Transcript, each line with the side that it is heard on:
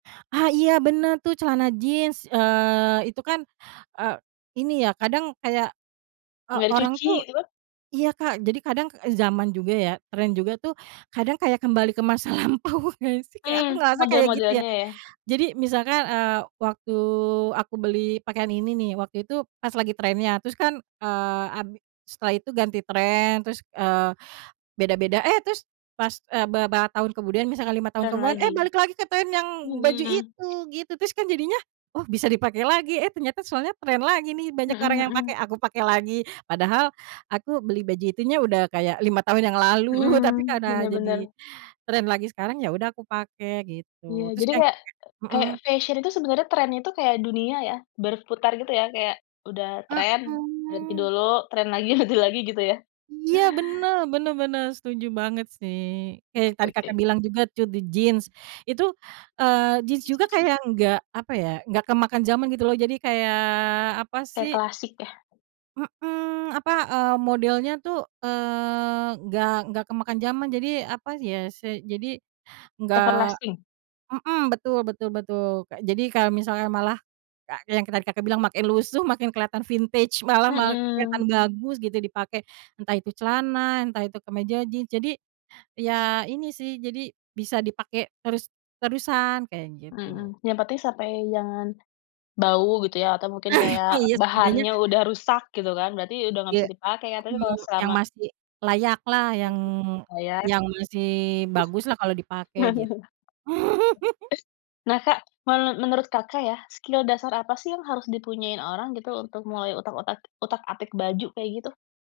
right: Ah, iya bener tuh celana jeans, eee, itu kan, eee, ini ya kadang kayak, eee,
left: Nggak
right: orang
left: dicuci
right: tuh
left: itu mah.
right: iya, Kak, jadi kadang, e zaman juga ya, trend juga tuh kadang kayak kembali ke masa lampau nggak sih? Kayak
left: Hmm,
right: aku ngerasa kayak gitu ya.
left: model-modelnya ya?
right: Jadi misalkan, eee, waktu aku beli pakaian ini nih, waktu itu pas lagi trend-nya, terus kan, eee, ad setelah itu ganti trend, terus, eee, beda-beda, eh terus pas, eee, beberapa tahun kemudian misalkan 5 tahun
left: Dan
right: kemudian, eh
left: lagi,
right: balik lagi ke trend yang baju
left: mhm.
right: itu, gitu. Terus kan jadinya oh, bisa dipakai lagi eh ternyata soalnya trend lagi nih, banyak orang
left: Mhm,
right: yang pakai,
left: mhm.
right: aku pakai lagi. Padahal aku beli baju itunya udah kayak 5 tahun yang lalu tapi
left: Mhm,
right: karena
left: bener
right: jadi
left: bener.
right: trend lagi sekarang, ya udah aku pakai,
left: Iya,
right: gitu. Terus
left: jadi
right: nyampe
left: kayak kayak
right: mhm.
left: fesyen itu sebenarnya trend-nya itu kayak dunia ya? Berputar gitu ya? Kayak udah trend, ganti
right: Mhm.
left: dulu, trend lagi, ganti lagi, gitu ya?
right: Iya bener bener bener, setuju banget sih. Kayak
left: Oke
right: tadi,
left: oke.
right: Kakak, bilang juga tuh di jeans. Itu, eee, jeans
left: Is,
right: juga
left: is.
right: kayak enggak, apa ya enggak kemakan jaman gitu loh, jadi kayak, apa
left: Kayak
right: sih
left: klasik ya?
right: mhm, apa, eee, modelnya tuh, eee, nggak nggak kemakan jaman, jadi apa ya sih jadi enggak
left: Everlasting.
right: mhm, betul betul betul, Kak, jadi kalau misalnya malah ka kayak yang tadi, Kakak, bilang makin lusuh makin kelihatan vintage, malah ma kelihatan
left: Mhm.
right: bagus gitu dipakai, entah itu celana, entah itu kemeja jeans, jadi ya ini sih, jadi bisa dipakai terus terusan, kayak gitu.
left: Mhm, yang penting sampai jangan bau gitu ya, atau mungkin kayak
right: Ah iya, setidaknya
left: bahannya udah rusak, gitu kan? Berarti udah nggak
right: Iya,
left: bisa dipakai ya. Tapi
right: mhm,
left: kalau
right: yang
left: selama
right: masih layak lah, yang
left: Oh, ya?
right: yang masih bagus lah kalau dipakai git
left: Nah, Kak, menu menurut, Kakak, ya, skill dasar apa sih yang harus dipunyaiin orang gitu untuk mulai utak-utak utak-atik baju kayak gitu?